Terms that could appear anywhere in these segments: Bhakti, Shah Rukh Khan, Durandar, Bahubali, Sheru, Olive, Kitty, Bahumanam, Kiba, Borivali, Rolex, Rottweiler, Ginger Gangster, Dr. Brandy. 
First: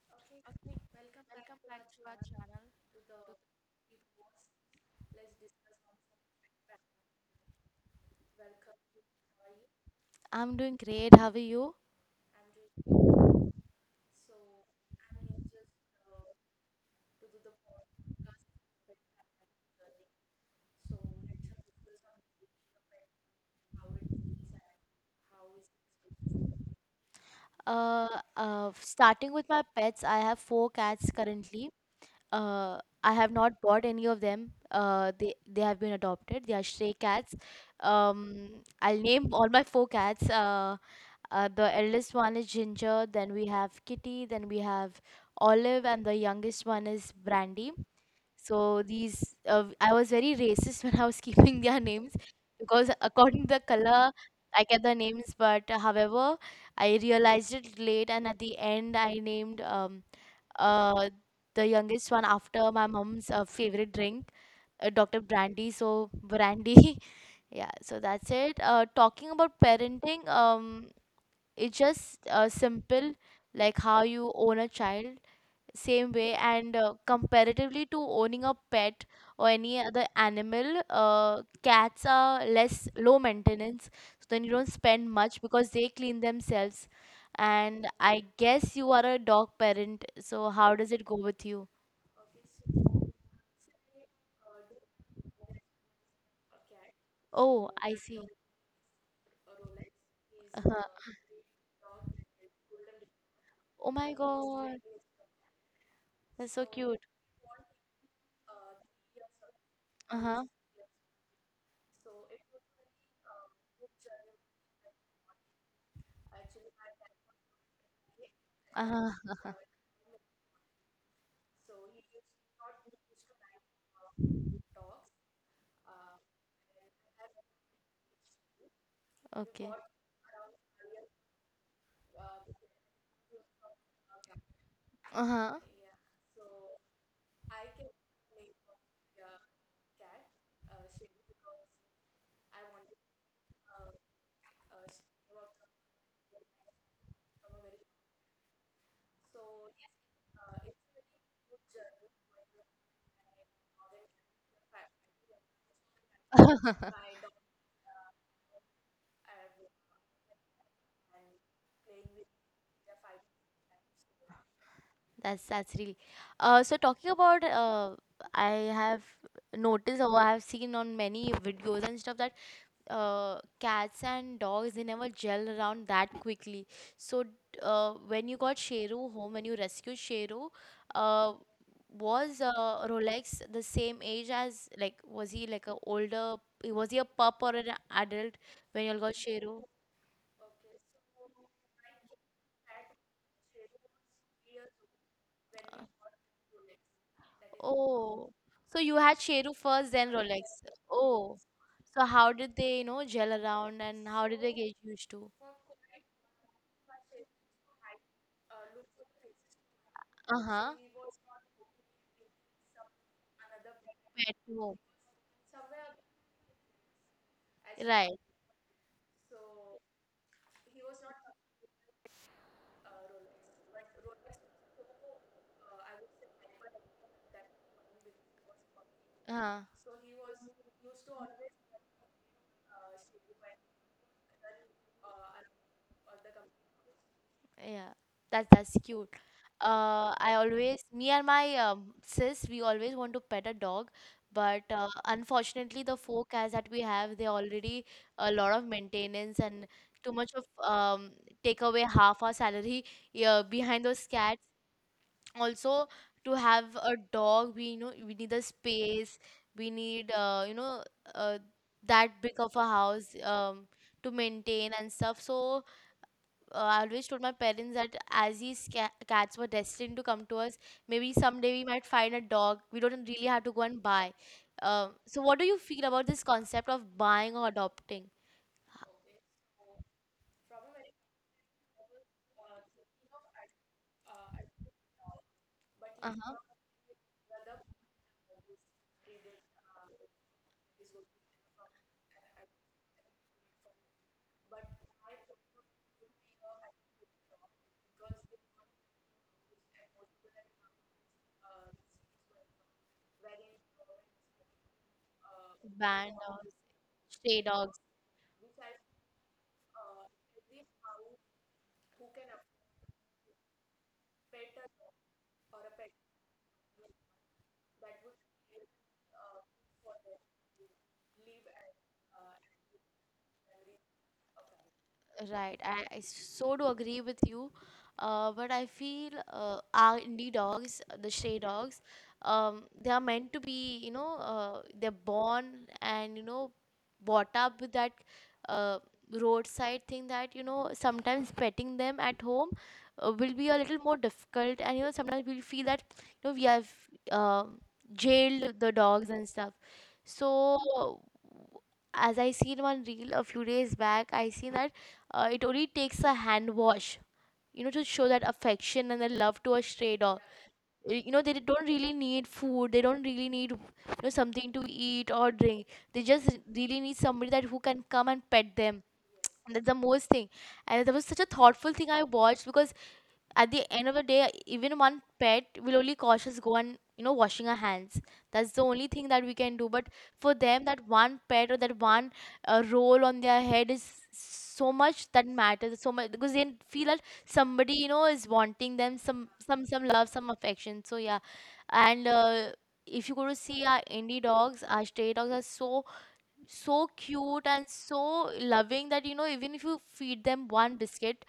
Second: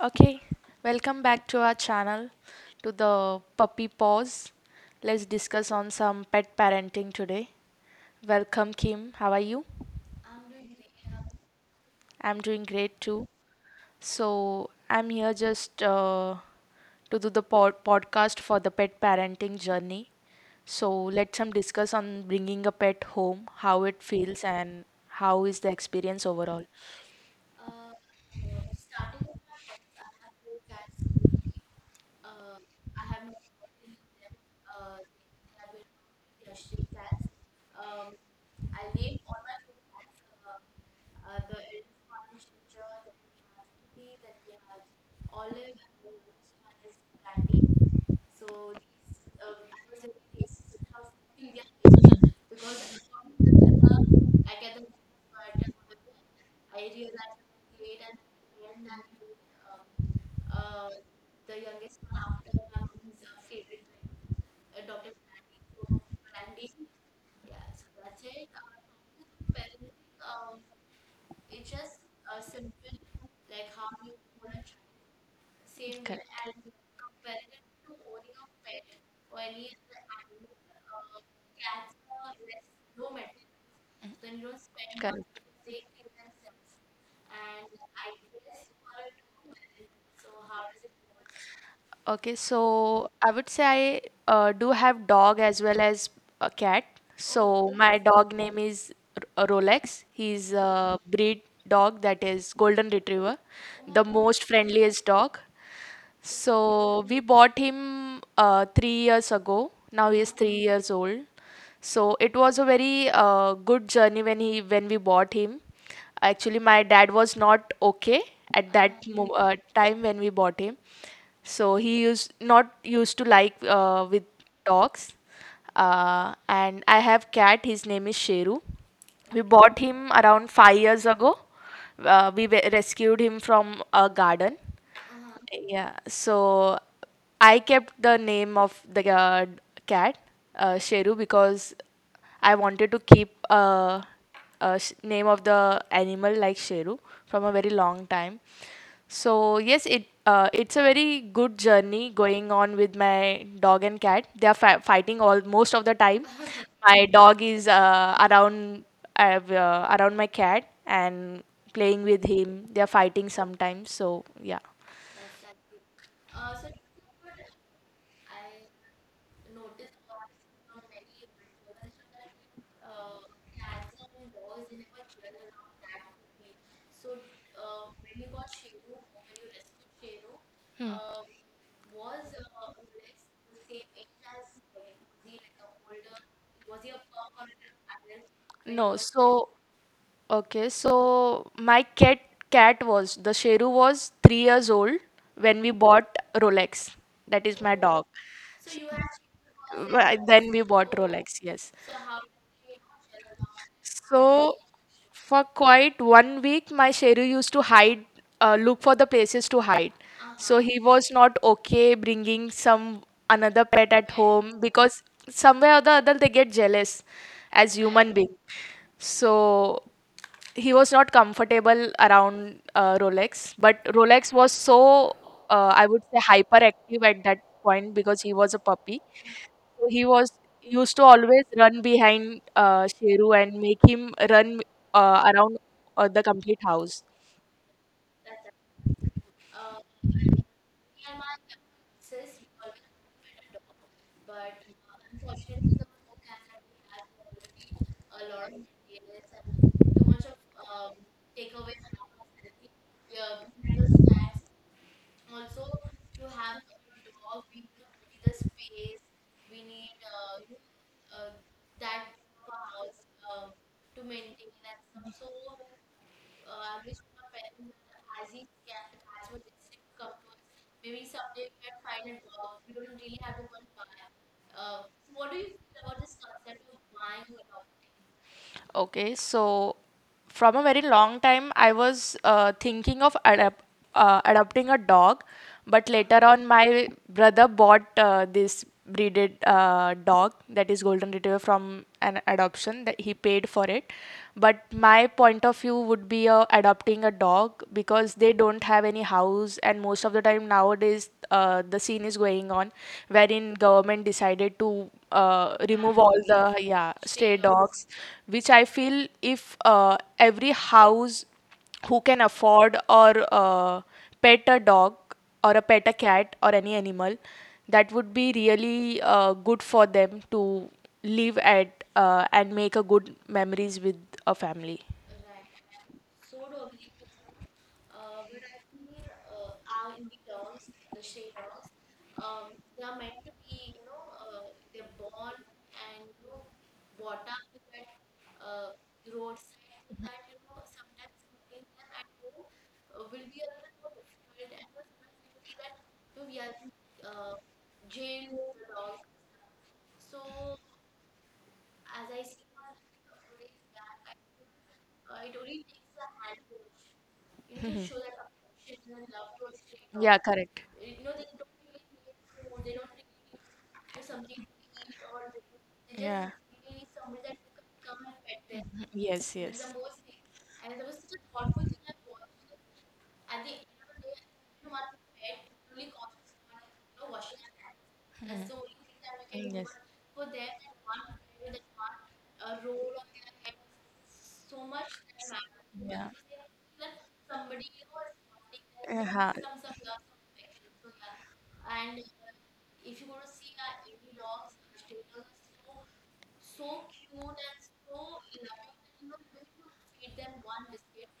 Okay, welcome back to our channel to the puppy pause. Let's discuss on some pet parenting today. Welcome Kim, how are you? I'm doing great. How are you? I'm doing great too. So, I'm here just to do the podcast for the pet parenting journey. So, let's discuss on bringing a pet home, how it feels and how is the experience overall. Uh, Starting with my pets, I have four cats currently. I have not bought any of them. They have been adopted. They are stray cats. Um, I'll name all my four cats. The eldest one is Ginger. Then we have Kitty. Then we have Olive, and the youngest one is Brandy. So these, I was very racist when I was keeping their names because, according to the color, I kept the names. But However, I realized it late, and at the end, I named uh the youngest one after my mom's favorite drink, Dr. Brandy. So Brandy, yeah. So that's it. Talking about parenting, it's just simple, like how you own a child. Same way, and Correct. Comparatively to owning a pet or any other animal, cats are less low maintenance, so then you don't spend much Correct. because they clean themselves. And I guess you are a dog parent, so how does it go with you? Okay, so I would say I do have dog as well as a cat. Oh. Oh, So I my see. dog name is Rolex. He's a Uh-huh. breed dog, that is golden retriever, Oh oh my the most god, friendliest dog. that's so cute. So we bought him 3 years ago. Now he is Uh-huh. 3 years old. So it was a very good journey when he when we bought him. Actually, my dad was not okay at that Uh-huh. mo time when we bought him. So he used not used to like with dogs. And I have cat. His name is Sheru. We Okay. bought him around 5 years ago. We rescued him from a garden. Uh-huh. Yeah, so I kept the name of the cat Sheru because I wanted to keep a name of the animal like Sheru from a very long time. So yes, it's a very good journey going on with my dog and cat. They are fighting all most of the time. My dog is around uh, around my cat and playing with him. They are fighting sometimes. So yeah. That's really. Uh, so talking about, uh, I have noticed, or I have seen on many videos and stuff that, cats and dogs, they never gel around that quickly. So d- when you got Sheru home, when you rescued Sheru, Hmm. uh, was Rolex the same age as, like, was he like a older? Was he a pup or an adult when you all No, got so Sheru? okay, so my cat was the Sheru was 3 years old when we bought Rolex. That is my oh, dog. Oh, so you had Sheru first, then Rolex. Then we bought oh, Oh, Rolex, yes. so how did they, you know, gel around, and how did they So get used to? for quite 1 week, my Sheru used to hide, look for the places to hide. Uh-huh. So he was not okay bringing some another pet at Pet, home, no. because somewhere or the other they get jealous as Right. human being. So he was not comfortable around Rolex, but Rolex was so I would say hyperactive at that point because he was a puppy. Uh, So he was used to always run behind Sheru and make him run around the complete house. yeah. That's cute. I always, me and my sis, we always want to pet a dog, but unfortunately, the four cats that we have, they already a lot of maintenance, and too much of take away half our salary behind those cats. Also, to have a dog, we, you know, we need a space. We need, you know, uh, that big of a house, to maintain and stuff. So I always told my parents that as these cats were destined to come to us, maybe someday we might find a dog. We don't really have to go and buy. So what do you feel about this concept of buying or adopting? Okay, so from a very long time, I was thinking of adopting a dog, but later Uh-huh. on, my brother bought this breeded dog, that is golden retriever, from an adoption that he paid for it. But my point of view would be adopting a dog because they don't have any house, and most of the time nowadays, the scene is going on wherein government decided to remove Band all of the yeah stray stray dogs. dogs, which I feel if every house who can afford or pet a dog or a pet a cat or any animal, that would be really good for them to live at and make a good memories with a family. Right, I so do agree with you. But I feel our indie dogs, the stray dogs, they are meant to be, you know, they're born and, you know, brought up with that uh, roadside thing, that, you know, sometimes petting them at home will be a little more difficult. And, you know, sometimes we'll feel that, you know, we have uh, jailed the dogs and stuff. So, as I seen one reel a few days back, I seen that it only takes a hand wash, you know, to show that affection and the love to a stray dog. Correct. You know, they don't really need food. They don't really need, you know, something to eat or drink. They just really need somebody that who can come and pet Some them. And that's the yes most thing. And that was such a thoughtful thing I watched, because at the end of the day, even one pet will only cause us go and, you know, washing our hands. That's the only thing that we can do. But for them, that one pet or that one roll on their head is so much, that matters so much, because they feel that somebody, you know, is wanting them, some love, some affection. So yeah. And if to you go to see, our indie dogs, our stray dogs are so so cute and so loving that, you know, even if you feed them one biscuit,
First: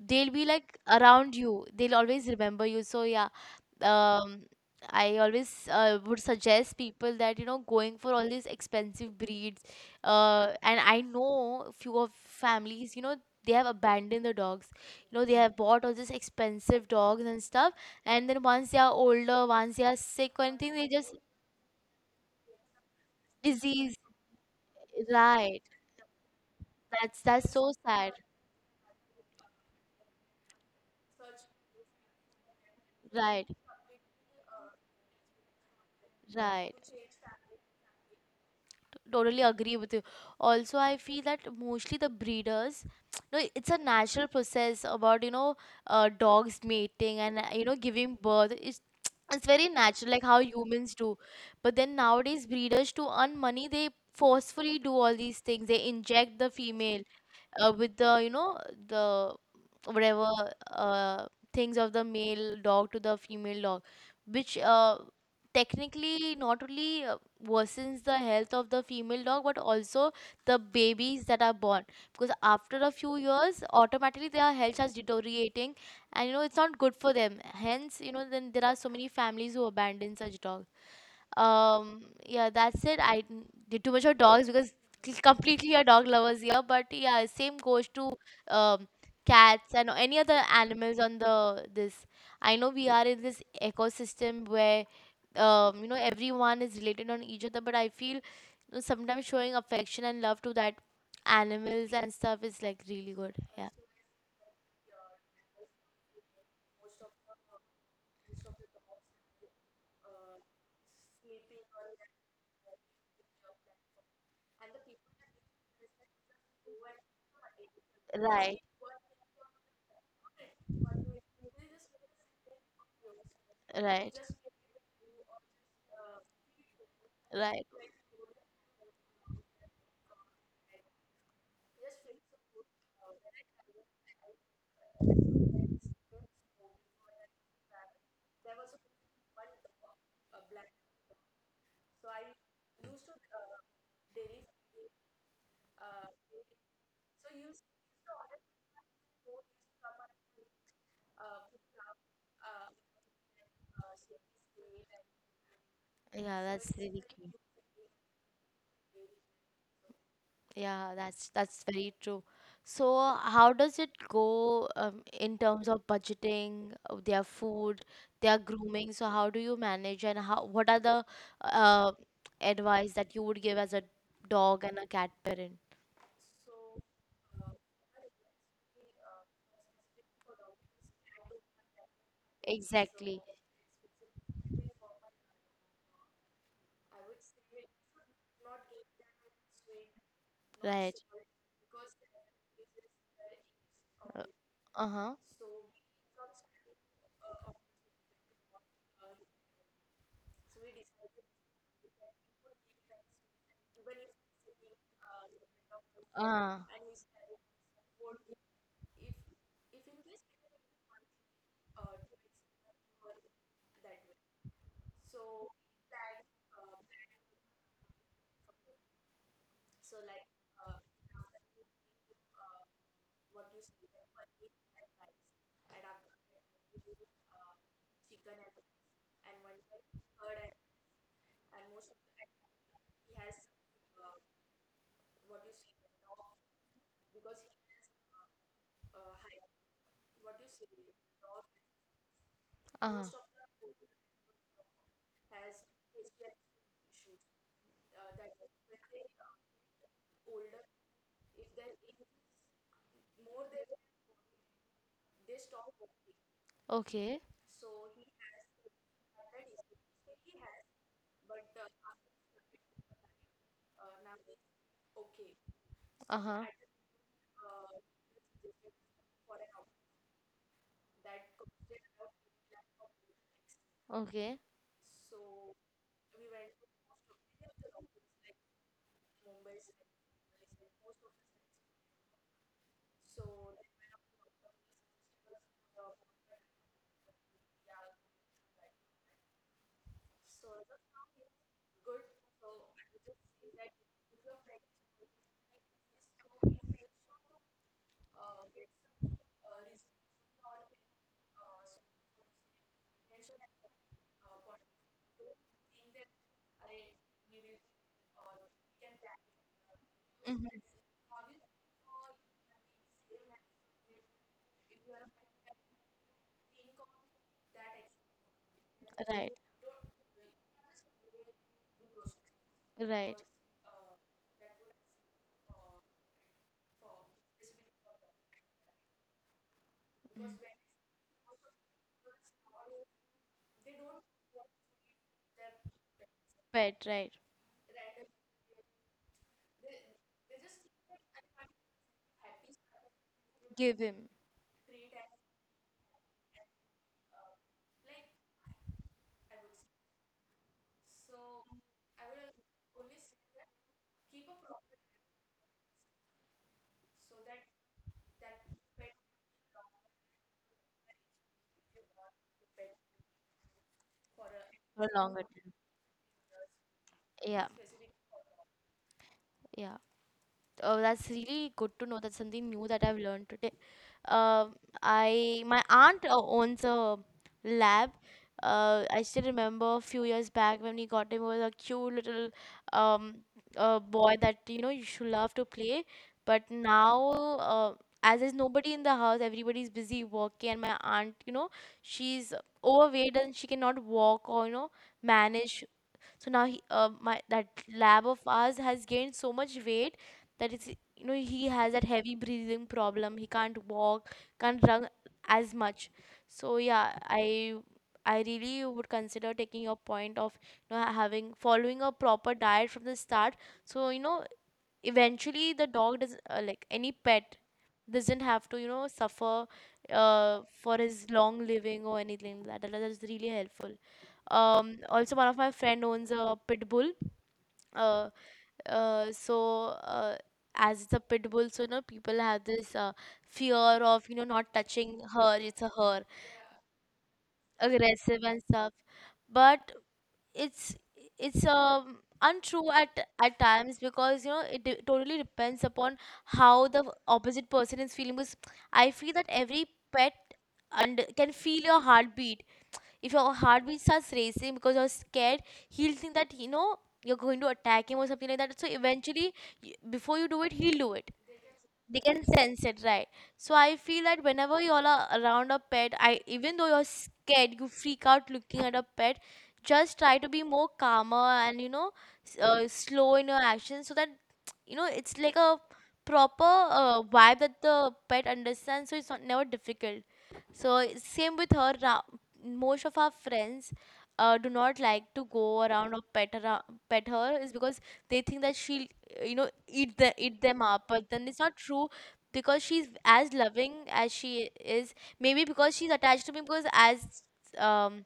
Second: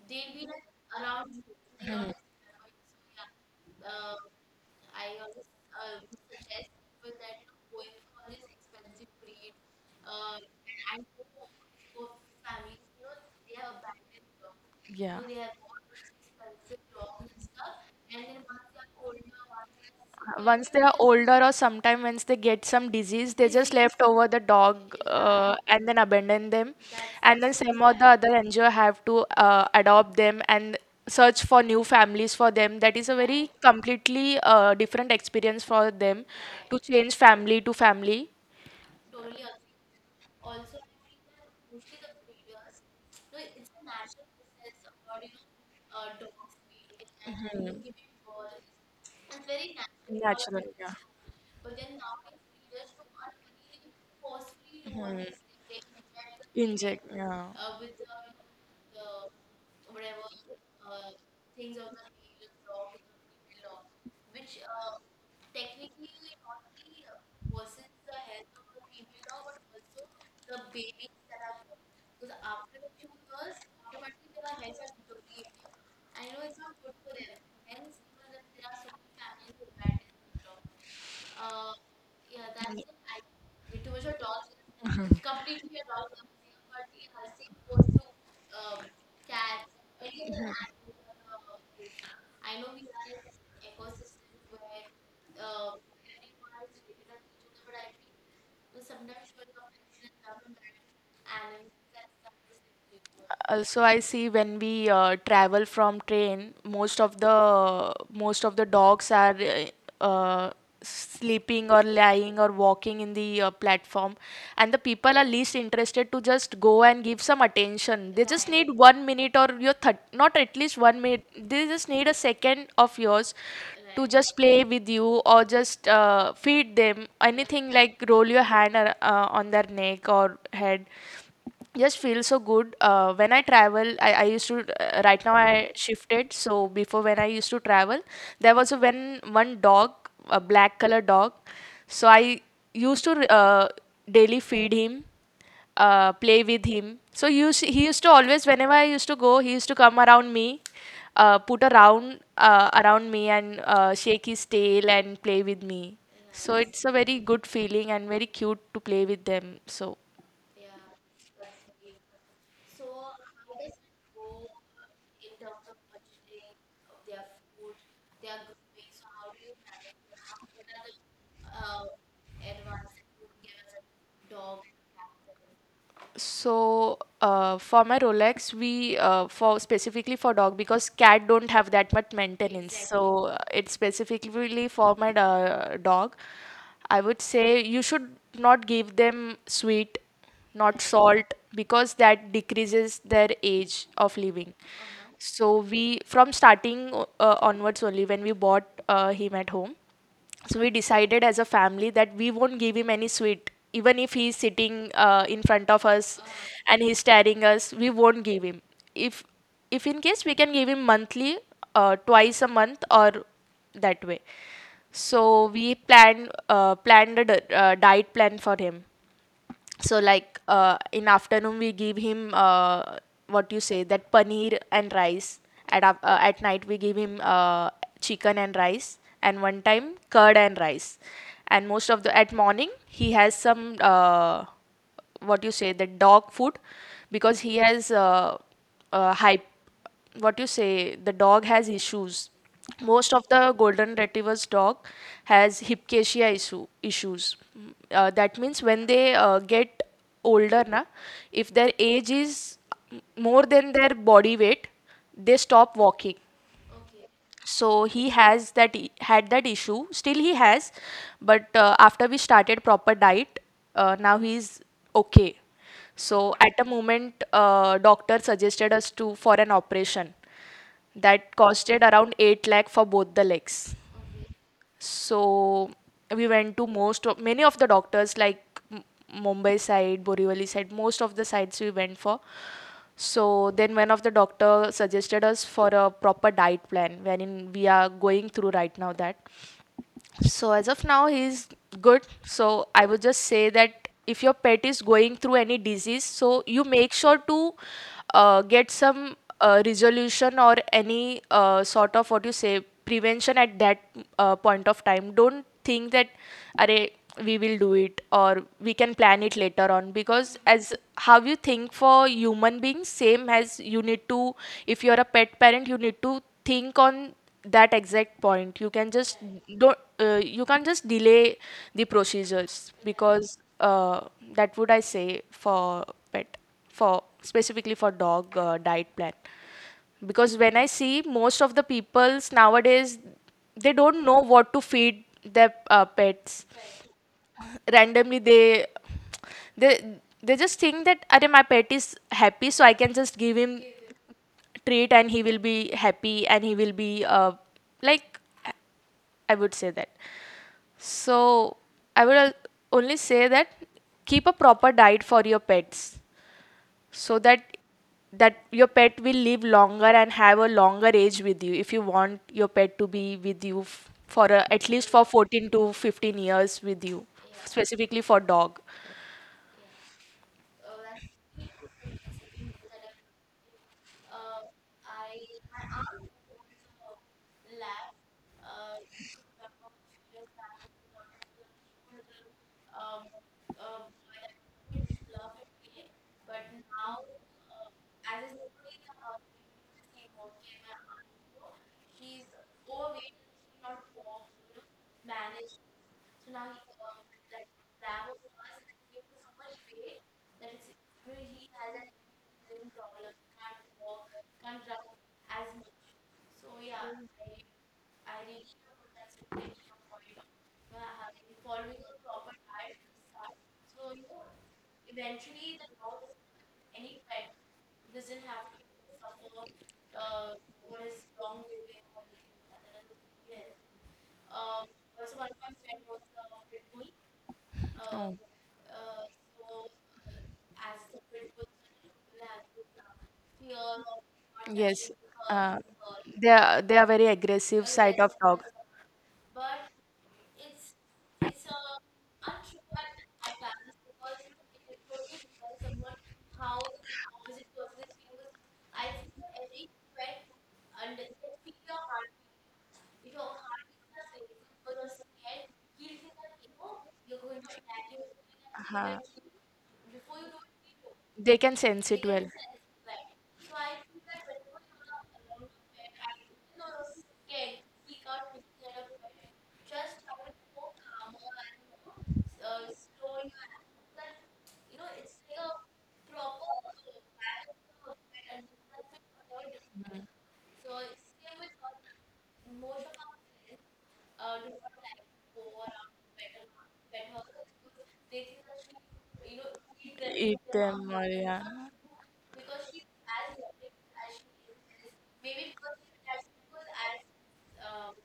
they'll be like around you, they'll always remember you. So yeah. um I always would suggest people that, you know, going for all these expensive breeds, and I know a few of families, you know, they have abandoned the dogs, you know. They have bought all these expensive dogs and stuff, and then once they are older, once they are sick or once anything, they they are just older or sometime once they get some disease they just disease. left over the dog Right, and then abandon them, that's and then that's so some or the sad. other NGO have to adopt them and search for new families for them. That is a Right. very completely different experience for them Right. to change family to family. Totally agree with you. Also, I feel that mostly the breeders, no, it's a natural process about, you know, dogs mating and, you know, Mhm. giving birth. It's very natural, like how Natural, yeah. humans do. But then, nowadays, breeders, to earn money, they forcefully do all Mhm. these things. They inject the female Inject, yeah. With the, you know, the whatever uh, things of the male dog to the female dog, which technically not only worsens the health of the female dog, but also the babies that are born, because after a few years automatically their health starts deteriorating, and you know it's not good for them. Hence, you know, then there are so many families who abandon such dogs. Yeah, that's it. Did too much of dogs because completely a dog lovers here. But yeah, same goes to um, cats and any other animals on the this. I know we are in this ecosystem where, you know, everyone is related on each other. But I feel, you know, sometimes showing affection and love to that animals and stuff is like really good. Yeah. Also I see when we travel from train, most of the dogs are sleeping or lying or walking in the platform, and the people are least interested to just go and give some attention. They just Right. need 1 minute, or your not at least 1 minute, they just need a second of yours to Right. just play with you or just feed them anything, Right. like roll your hand on their neck or head. Just feel so good when I travel. I used to right now I shifted, so before, when I used to travel, there was a when one dog, a black color dog, so I used to daily feed him, play with him, so he used to always, whenever I used to go, he used to come around me, put around around me and shake his tail and play with me. Yeah, So that's it's a really very cute. good feeling and very cute to play with them. So Yeah, that's very true. So, how does it go in terms of budgeting, their food, their grooming? So, how do you manage, and how, what are the uh, advice that you would give as a dog and a cat parent? So, for my Rolex, we for specifically for dog, because cat don't have that much maintenance. Exactly. Exactly, So it's specifically for my dog. I would say you should not give them sweet, not right. salt, because that decreases their age of living. Uh Uh-huh. huh. So we from starting onwards only when we bought him at home. So we decided as a family that we won't give him any sweet, even if he's sitting in front of us Uh, and he's staring us. We won't give him. If if in case we can give him monthly, twice a month or that way. So we planned a diet plan for him, so like in afternoon we give him what you say that paneer and rice, at at night we give him chicken and rice, and one time curd and rice, and most of the at morning he has some what you say that dog food, because he has hype what you say the dog has issues. uh, Most of the golden retrievers dog has hypcasia issues. Mm, that means when they get older na, if their age is mm, more than their body weight, they stop walking. okay. So he has that had that issue, still he has, but after we started proper diet, now he's okay. So Uh-huh. at a moment doctor suggested us to for an operation that costed around 8 lakh for both the legs. Okay. So we went to most of many of the doctors, like M- Mumbai side, Borivali side, most of the sites we went for. So then one of the doctor suggested us for a proper diet plan wherein we are going through right now that. So as of now, he's good. So I would just say that if your pet is going through any disease, so you make sure to get some resolution or any sort of what you say prevention at that point of time. Don't think that, "Arey, we will do it or we can plan it later on," because Mm-hmm. as how you think for human beings, same as you need to, if you're a pet parent, you need to think on that exact point. You can just Right. don't you can't just delay the procedures, Right. because that would I say for pet, for specifically for dog diet plan, because when I see most of the peoples nowadays, they don't know what to feed their pets. Pet, right. Right. Randomly they they just think that Arey, my pet is happy, so I can just give him Give him treat and he will be happy and he will be like, I would say that. So I would al- only say that keep a proper diet for your pets so that that your pet will live longer and have a longer age with you, if you want your pet to be with you for a, at a least for longer 14 time. to 15 years with you, Yeah, specifically for dog. yeah. Oh, that's really good to know. That's something new that I've learned today. Um, I, my aunt owns a lab. I still remember a few years back when we got him, he was a cute little um boy that, you know, you should love to play. But now, uh, as there's nobody in the house, everybody's busy working, and my aunt, you know, she's overweight and she cannot walk or, you know, manage. So now he, my that lab of ours has gained so much weight, that it's, you know, he has that heavy breathing problem. He can't walk, can't run as much. So yeah, I really would consider taking your point of, you know, having following a proper diet from the start. So, you know, eventually the dog does, like any pet doesn't have to, you know, suffer for his long living or anything like that. That's really helpful. Also, one of my friend owns a pit bull, uh, Oh, uh so uh, as it's a pit bull, so you know people have this fear of, you know, not yes. touching her, Uh, it's a her. They are very aggressive side of Aggressive and dog. stuff, but it's it's, untrue at times, because, you know, it totally depends upon how the opposite person is feeling. Because I feel that every pet and can feel your heartbeat. If your heartbeat starts racing because you're scared, he'll think that, you know, you're going to attack him or something like that, so Uh, eventually, before you do it, he'll do it. they can sense They it can well. sense it, right. So I feel that whenever you all are around a pet, I, even though you're scared, you freak out looking at a pet, just try to be more calmer, and you know, slow in your actions, so that you know, it's like a proper vibe that the pet understands, so it's not never difficult. So it's same with her, most of our friends do not like to go around or pet around, pet her, is because they think that she, you know, eat the eat them up. But then it's not true, because she's as loving as she is, maybe because she's attached to me, because um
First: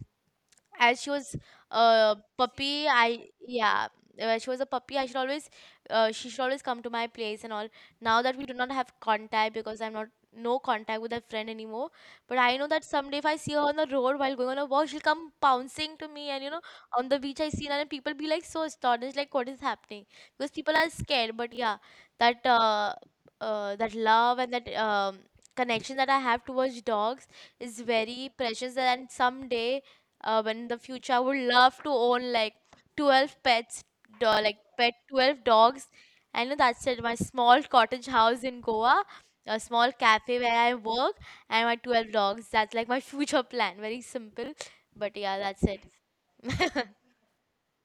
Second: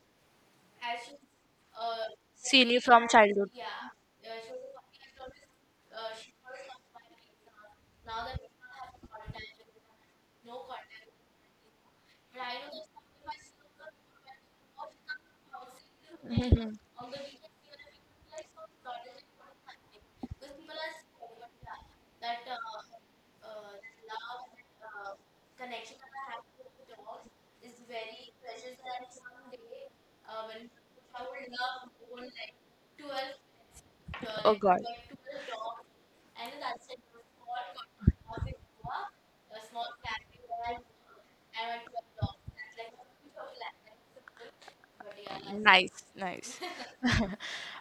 as she was a puppy, I yeah, when she was a puppy, I should always, she should always come to my place and all. Now that we do not have contact, because I'm not, no contact with that friend anymore, but I know that someday if I see her on the road while going on a walk, she'll come pouncing to me. And, you know, on the beach, I see her, and people be like so astonished, like, what is happening, because people are scared. But yeah, that that love and that connection that I have towards dogs is very precious. And someday, when in the future, I Would love to own like 12 pets, like pet 12 dogs. I know that's it. My small cottage house in Goa, a small cafe where I work, and my 12 dogs, that's like my future plan. Very simple, but yeah, that's it. Nice, nice.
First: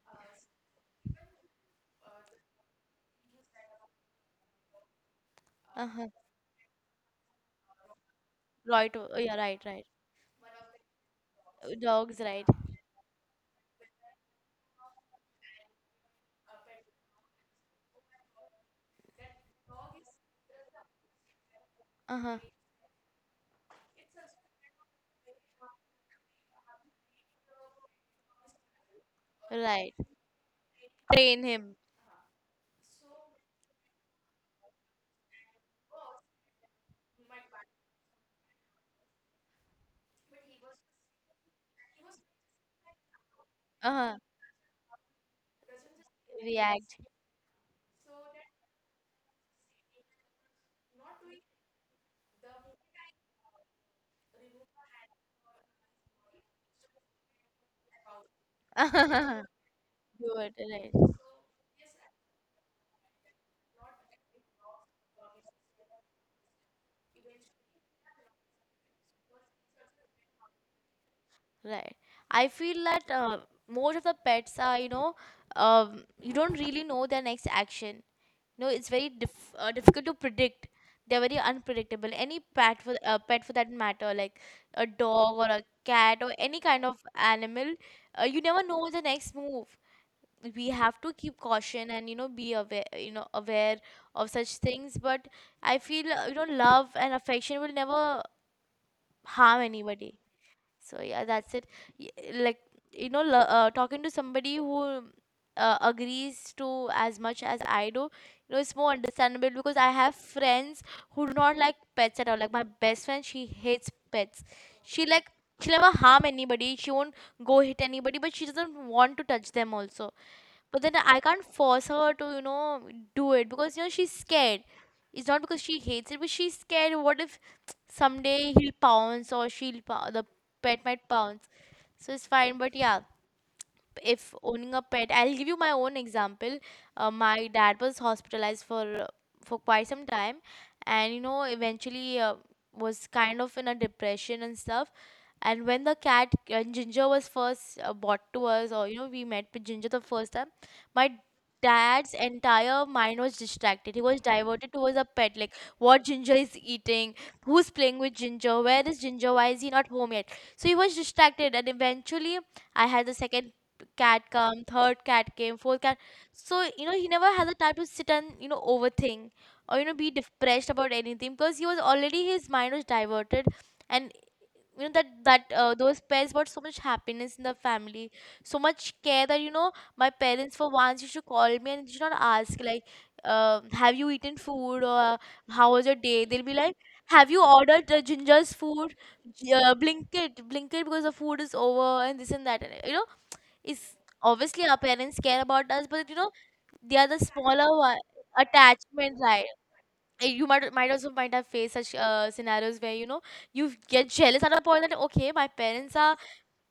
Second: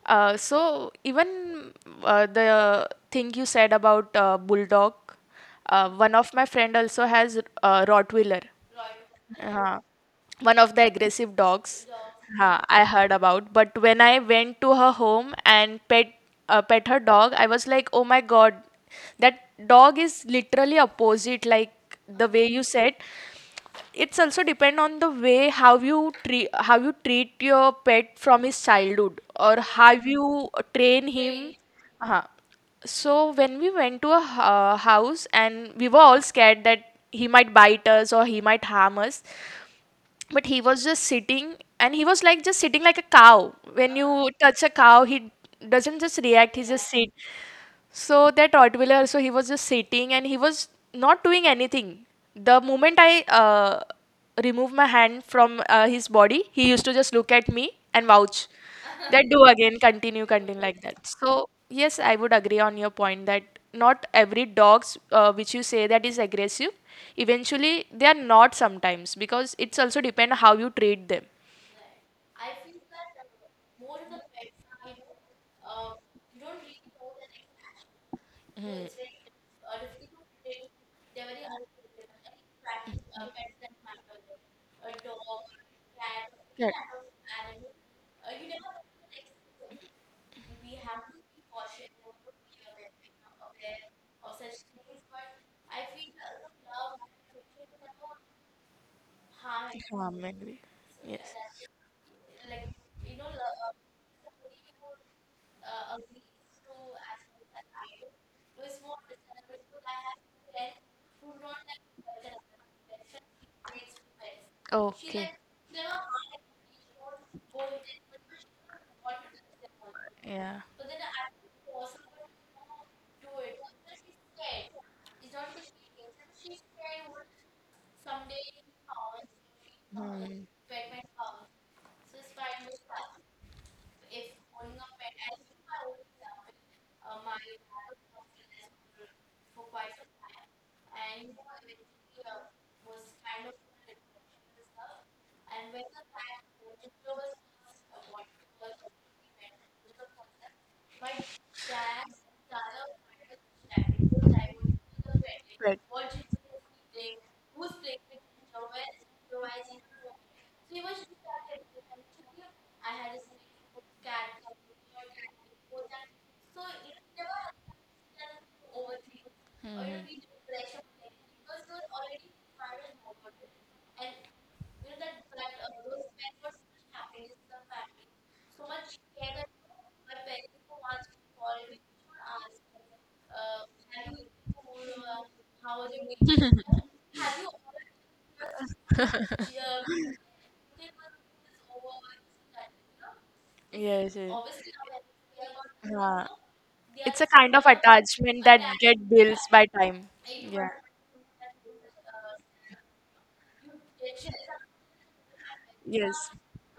So even the thing you said about bulldog, Uh-huh. one of my friend also has Rottweiler. Right, yeah, right, Uh, right. one of the aggressive dogs Dogs, right. I heard about. But when I went to her home and pet her dog, I was like, oh my God, that dog is literally opposite, like the Uh-huh. way you said. It's also depend on the way how you treat, how you treat your pet from his childhood, or how Right. you train Train him. him. Uh, so when we went to a house and we were all scared that he might bite us or he might harm us, but he was just sitting, and he was like just sitting like a cow. When Uh-huh. you touch a cow, he doesn't just react, he just React. sit. So that Rottweiler, so he was just sitting and he was not doing anything. The moment I removed my hand from his body, he used to just look at me and vouch that do Good, again, continue continue like that. right, So yes, I would agree on your point, that not every dogs which you say that is aggressive, eventually they are not sometimes, because it's also depend how you treat them. right. I feel that most of the pets are, you know, you don't really know their next action. You know, Hmm. it's very difficult to predict. They're very unpredictable. Any pet for pet for that matter, like a dog or a cat or any Correct. kind of animal, you never know the next move. We have to keep caution and, you know, be aware, you know, aware of such things. But I feel you know, love and affection will never harm anybody. Harm angry So so yeah, that's it. Like, you know, talking to somebody who agrees to as much as I do, you know, it's more understandable because I have friends who do not like pets at all. Like my best friend, she hates pets. She like she'll never harm anybody. She won't go hit anybody, but she doesn't want to touch them also. yeah. But then I can't force her to, you know, do it because, you know, she's scared. It's not because she hates it, but she's scared. What if someday he'll pounce or the pet might pounce. So it's fine. But yeah, if owning a pet, I'll give you my own example. My dad was hospitalized for quite some time, and you know, eventually was kind of in a depression and stuff. And when the cat, when Ginger was first bought to us, or you know, we met with Ginger the first time, my dad's entire mind was distracted. He was diverted towards a pet, like Right. what Ginger is eating, who's playing with Ginger, where is Ginger, why is he not home yet? So he was distracted, and eventually, I had the second cat come, third cat came, fourth cat. So you know, he never had the time to sit and, you know, overthink or, you know, be Mhm. depressed about anything because he was already, his mind was diverted, and you know that those pets brought so much happiness in the family, so much care that, you know, my parents for once used to call me and should not ask like, have you eaten food or how was your day. They'll be like, have you ordered the ginger's food, blinket, blinket, because the food is over and this and that, and, you know, it's Yes, yes. obviously our parents care about us, but, you Yeah. know, they are It's the a kind of smaller one. attachment that get Attachment, built right. by time. Eh, you Yeah. Might also might have faced such scenarios where, you know, you get jealous at a point that okay, my parents are Yes.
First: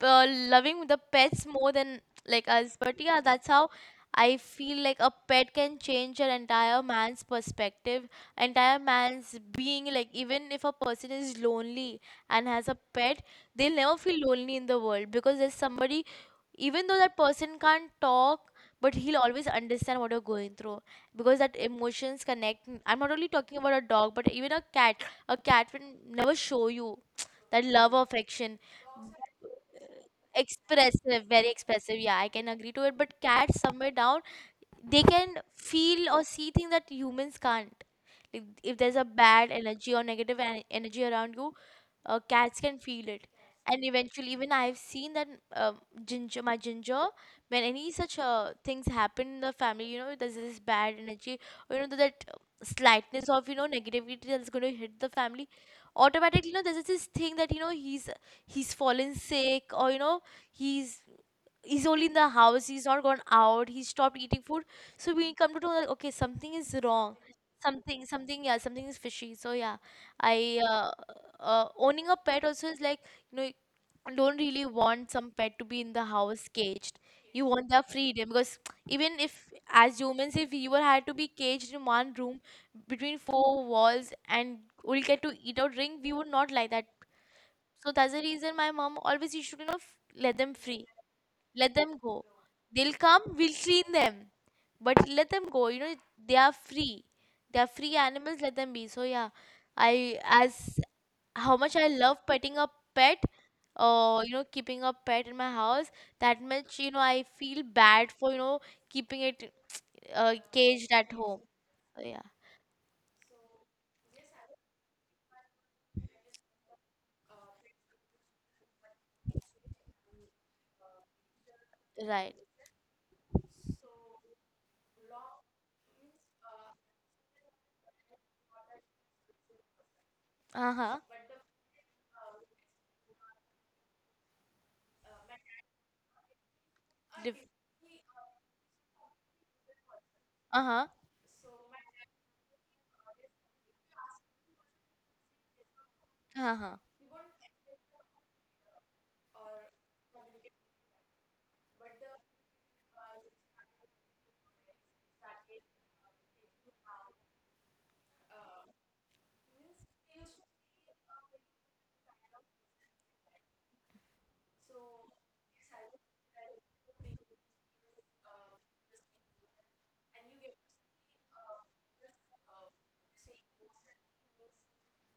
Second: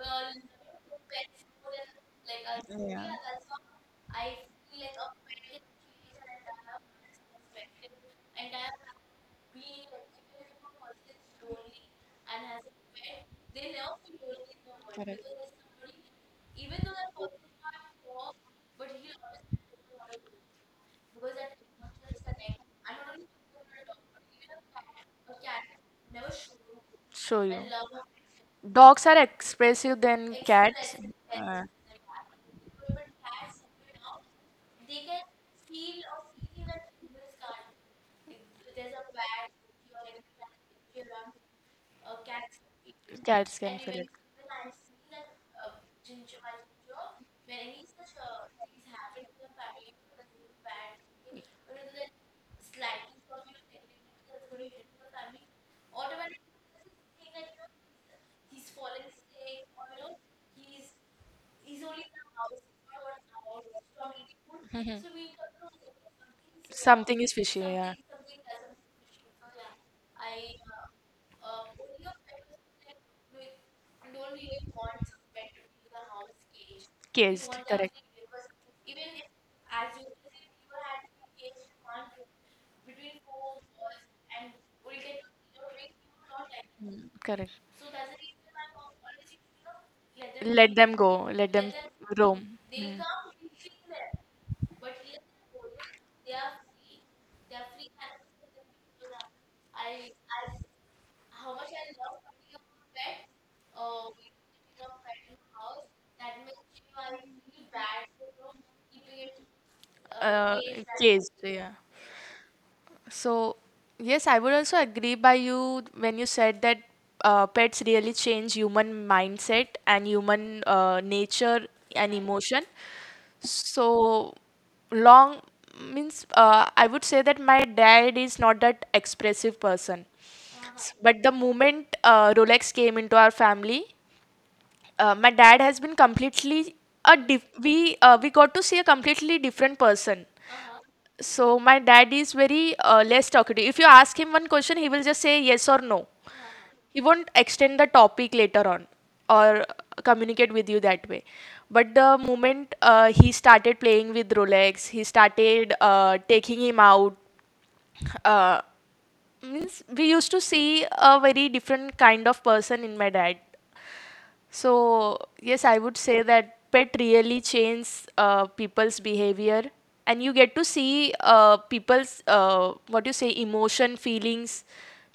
uh, loving the pets more than like us. But yeah, that's how I feel. Like a pet can change an entire man's perspective, entire man's being. Like even if a person is lonely and has a pet, they'll never feel lonely in the world because there's somebody, even though that person can't talk, but he'll always understand what you're going through, because that emotions connect. I'm not only talking about a dog but even a cat. A cat will never show you Show you. that love or affection. Dogs are expressive than cats. Expressive, very expressive, yeah, I can agree to it. But cats somewhere down, they can feel or see things that humans can't. Like if there's a bad energy or energy around you, cats can feel it. Cats can And feel it. eventually, even I've seen that, um Ginger, my Ginger, when any such things happen in the family, you know, there's this bad energy, you know, that slightness of, you know, negativity that's going to hit the family, automatically, you know, there's this thing that, you know, he's fallen sick, or, you know, he's he's only in the house, he's not gone out, he stopped eating food. Mhm. So we come to know that okay, something is wrong. Something is fishy, yeah. Something, yeah, something is fishy. So yeah, I uh, owning a pet also is like, you know, you don't really want some pet to be in the house caged. You want Caged, their correct. freedom, because even if as humans, if you were had to be caged in one room between four walls and only get to eat or drink, we would not like that. Mm, correct. So that's the reason my mom always used to, you know, let them Let free. them go. Let Let them them go. roam. They'll Mm. come, we'll clean them. But let them go. You know, they are free. They are free animals, let them be. So yeah, I, as how much I love petting a pet, or, you know, keeping a pet in my house, that much, you know, I feel bad for, you know, keeping it Uh, caged at case. home. Yeah. So yeah. So, yes, I would also agree by you when you said that pets really change human mindset and human nature and Right. emotion. So, long means I would say that my dad is not that expressive person. Uh-huh. But the moment Rolex came into our family, my dad has been completely a Dif-. we got to see a completely different person. Uh-huh. So my dad is very less talkative. If you ask him one question, he will just say yes or no. Uh-huh. He won't extend the topic later on or communicate with you that way. But the moment he started playing with Rolex, he started taking him out. Uh, means we used to see a very different kind of person in my dad. So, yes, I would say that pet really changes people's behavior, and you get to see people's what you say emotion, feelings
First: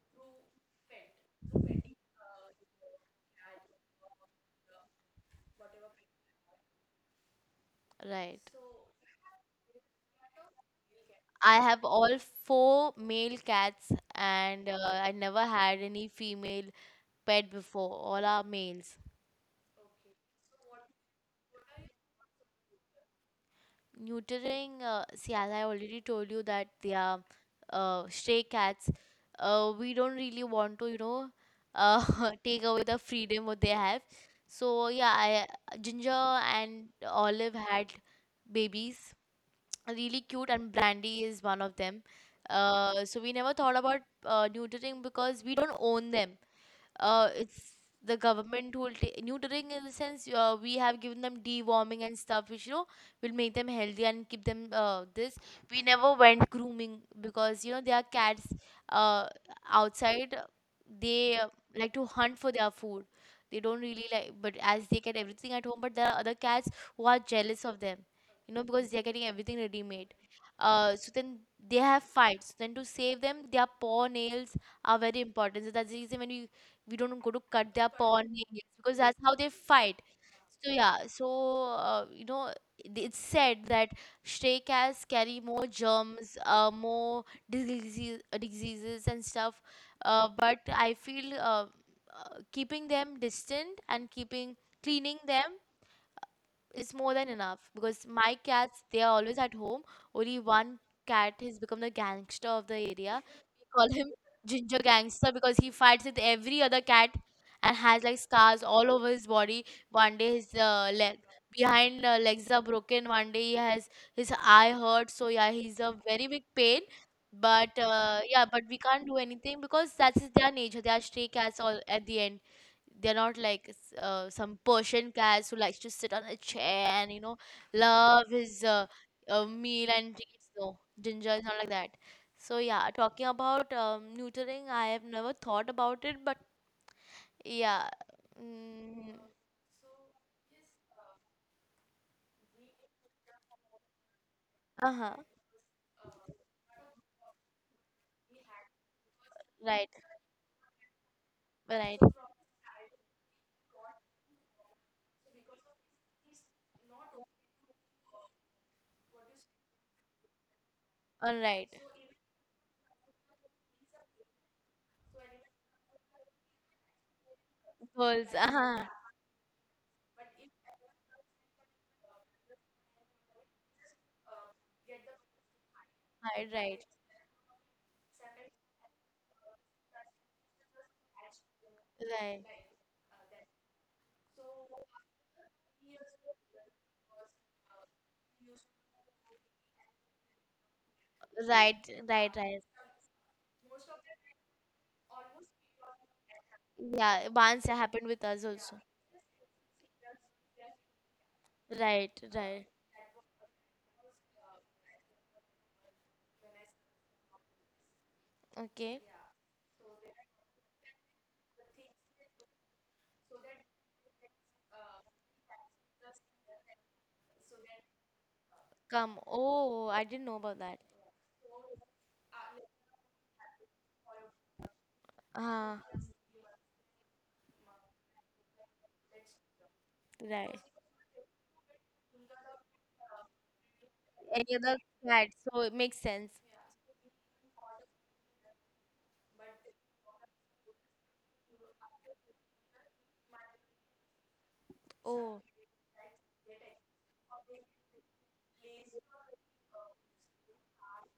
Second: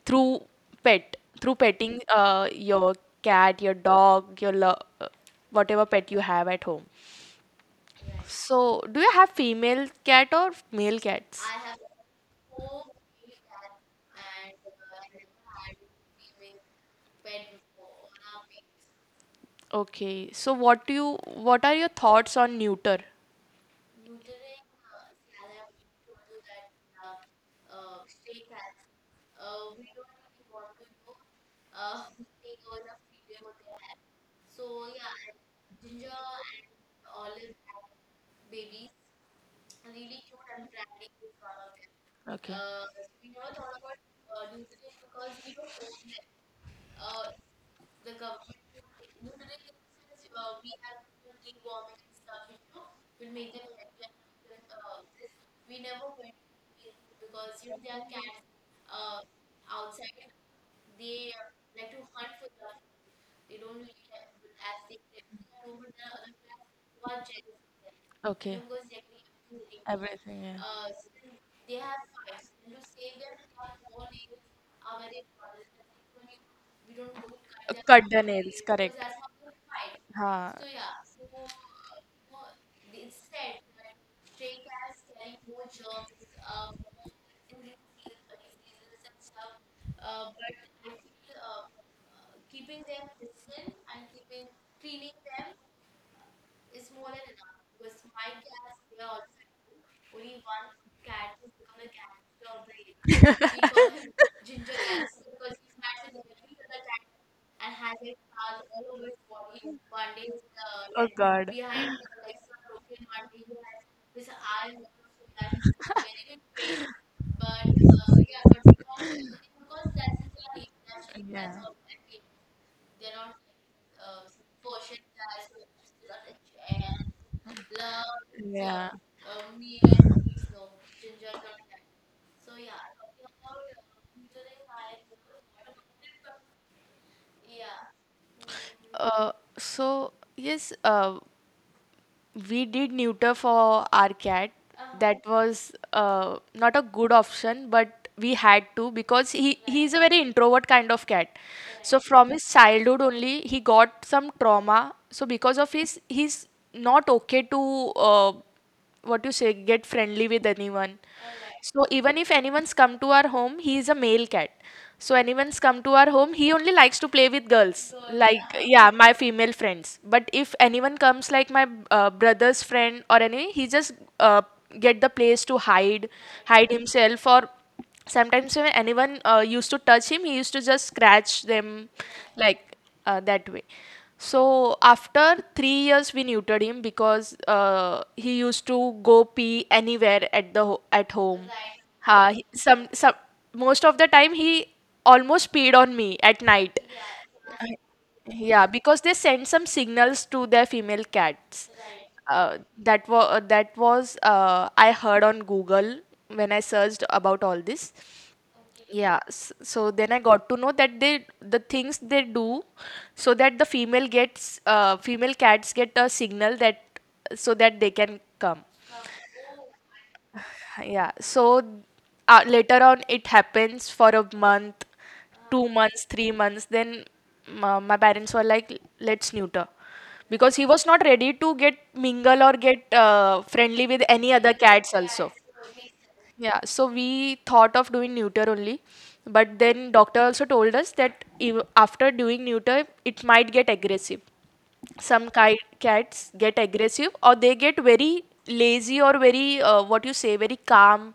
through pet, through petting your cat, your dog, your whatever pet you have at home. Right. So, do you have female cat or male cats? I have all four male cats, and I never had any female pet before. All are males. Okay, so what do you what are your thoughts on neuter? Neutering, see, as I already told you that they are stray cats. We don't really want to, you know, uh, take away the freedom what they have. So yeah, I, Ginger and Olive had babies, really cute, and Brandy is one of them. So we never thought about neutering because we don't own them. It's the government who will take neutering in the sense, we have given them deworming and stuff, which, you know, will make them healthy and keep them this. We never went grooming because, you know, there are cats uh, outside. They like to hunt for their food. They don't really like, but as they get everything at home. But there are other cats who are jealous of them, you know, Okay. because they're getting everything ready made. Everything, yeah. So then they have fights. Then to save them, their paw nails are very important. So that's the reason when you, we don't go to cut their cut paw the nails, nails, because correct. that's how they fight. Ha. So yeah, so you know, it- it's said that stray cats carry more germs, more diseases, diseases and stuff. But I feel keeping them distant and keeping cleaning them, it's more than enough, because my cats, they are always at home. Only one cat has become the gangster of the area. We call him Ginger Gangster because he fights with every other cat and has like scars all over his body. One day his leg, behind legs are broken. One day he has his eye hurt. So yeah, he's a very big pain. But yeah, but we can't do anything because that's their nature. They are stray cats all at the end. They're not like some Persian cats who likes to sit on a chair and, you know, love his meal and treats. No, Ginger is not like that. So yeah, talking about neutering, I have never thought about it, but yeah, mm, Uh, so yes. We did neuter for our cat. uh huh, That was not a good option, but we had to because he right, he's a very introvert kind of cat. So right, from his childhood only, he got some trauma. So because of his, he's not okay to uh, what you say get friendly with anyone. all right, So even if anyone's come to our home, he is a male cat, so anyone's come to our home, he only likes to play with girls, girls, like uh huh, yeah, my female friends, but if anyone comes like my brother's friend or any, he just uh, get the place to hide right, hide right, himself or sometimes when anyone used to touch him, he used to just scratch them right, like, that way. So after 3 years, we neutered him because he used to go pee anywhere at the at home. right, right, Uh, he- right. some some most of the time he almost peed on me at night. Yeah, once Uh, it happened with us yeah, also. because they send some signals to their female cats. Right, right, That was I heard on Google when I searched about all this. okay. Yeah, so then I got to know that they the things they do so that the female gets female cats get a signal that so that they can come. Come. Oh, I didn't know about that. Yeah, so later on it happens for a month, two Uh, months, 3 months. Then my parents were like, let's neuter right. because he was not ready to get mingle or get friendly with any other Any other cats cat. also. So it makes sense. Yeah, so we thought of doing neuter only, but then doctor also told us that if, after doing neuter, it might get aggressive. Some Oh, ki cats get aggressive, or they get very lazy or very what you say, very calm,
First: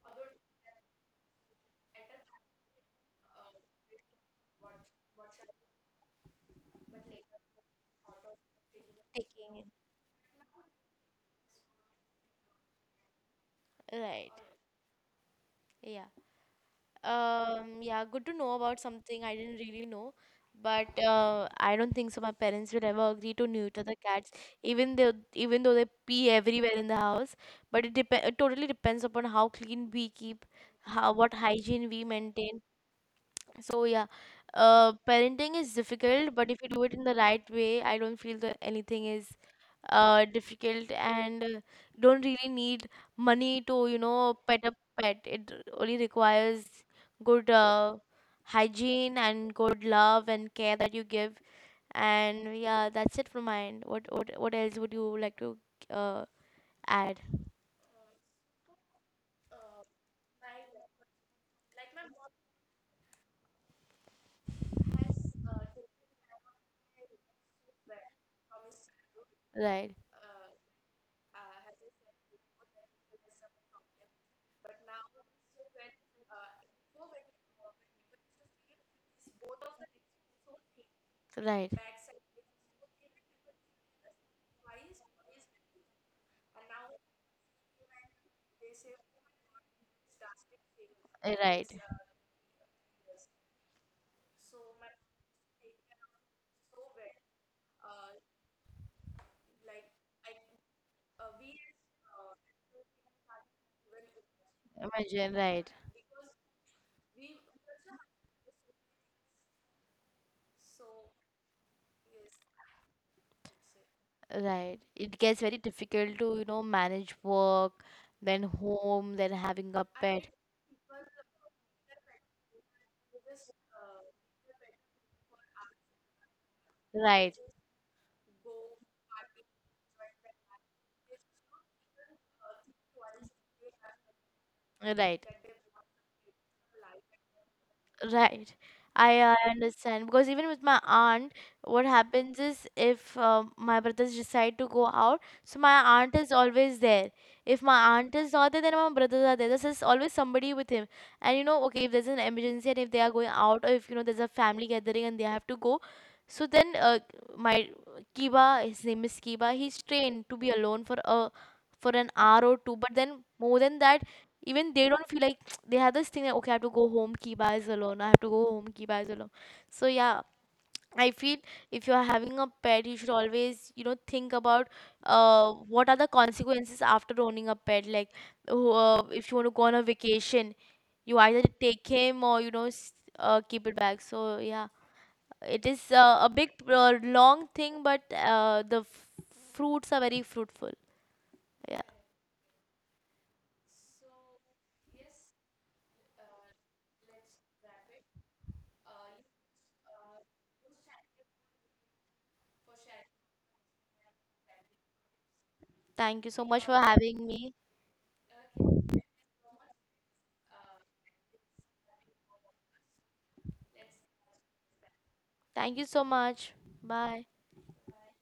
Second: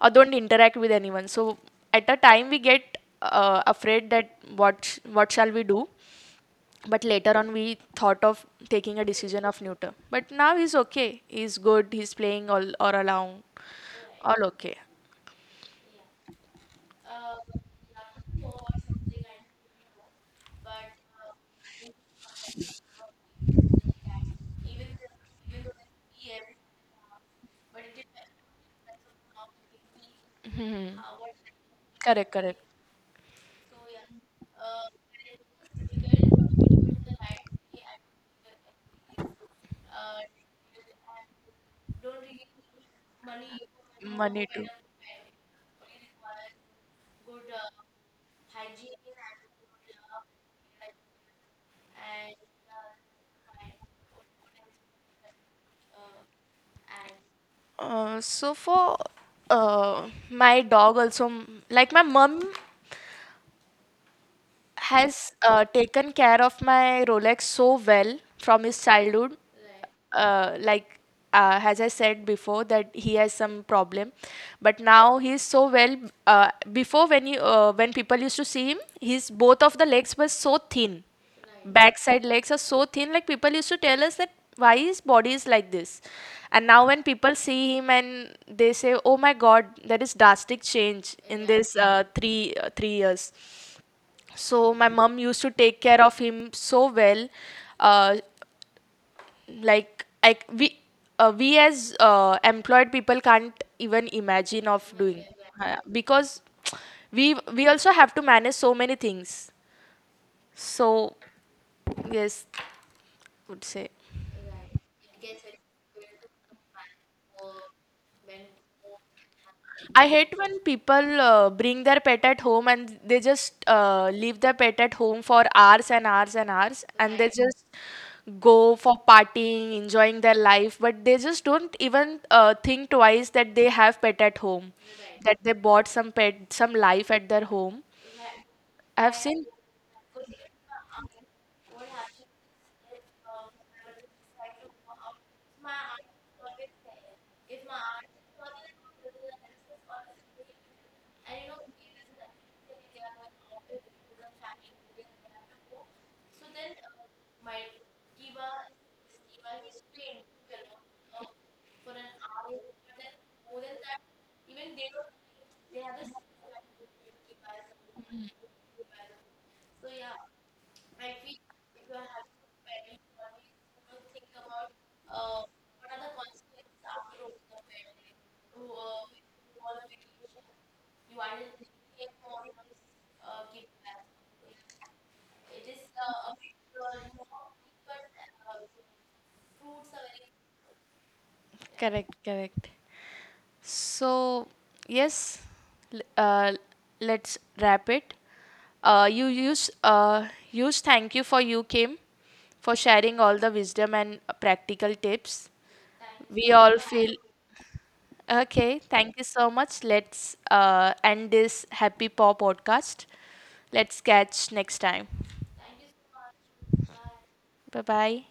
or don't interact with anyone. So at a time we get afraid that what what shall we do? But later on we thought of taking a decision taking of it. neuter. But now he's okay. He's good. He's playing all along, Right. all okay. Yeah. Yeah, good to know about something I didn't really know, but I don't think so. My parents would ever agree to neuter the cats, even though they pee everywhere in the house. But it totally depends upon how clean we keep, Mhm. how what hygiene we Correct, maintain. correct. So yeah, parenting is difficult, but if you do it in the right way, I don't feel that anything is difficult and don't really need money to, you know, Money too. pet a pet. It only requires good hygiene and good love and care that you give. And yeah, that's it from my end. What else would you like to uh, add? So for my dog also like my mom has taken care of my Rolex so well from his childhood. Right, Like as I said before, that he has some problem, but now he's so well. Before when you when people used to see him, his both of the legs were so thin. right, Backside legs are so thin. Like people used to tell us that why his body is like this, and now when people see him and they say, "Oh my God, there is drastic change in right. this 3 years." So my mom used to take care of him so well, uh, like we as employed people can't even imagine of doing Imagine, right. Because we also have to manage so many things, so yes would say. Right. It gets very difficult to, you know, manage work, then home, then having a I pet. hate when people bring their pet at home and they just leave their pet at home for hours and hours and hours and they Right. just go for partying, enjoying their life, but they just don't even think twice that they have pet at home, Right. that they bought some pet, some life at their home. Right. I have I seen, understand, because even with my aunt, what happens is if my brothers decide to go out, so my aunt is always there. If my aunt is not there, then my brothers are there. There's just always somebody with him. And you know, okay, if there's an emergency and if they are going out, or if, you know, there's a family gathering and they have to go, so then my Kiba, his name is Kiba, he's trained to be alone for a for an hour or two. But then more than that, even they don't feel like. They have this thing that okay, I have to go home, keep eyes alone. I have to go home, keep eyes alone. So yeah, I feel if you are having a pet, you should always, you know, think about what are the consequences after owning a pet. Like oh, if you want to go on a vacation, you either take him, or, you know, keep it back. So yeah, it is a big long thing, but the fruits are very fruitful. fruit Yeah. correct, correct. So, yes, l- uh, let's wrap it. You use use thank you for you came, for sharing all the wisdom and practical tips. Thank you We so much all for feel having me. okay. Thank you so much. Let's end this happy paw podcast. Let's catch next time. Thank you so much. Bye. Bye bye.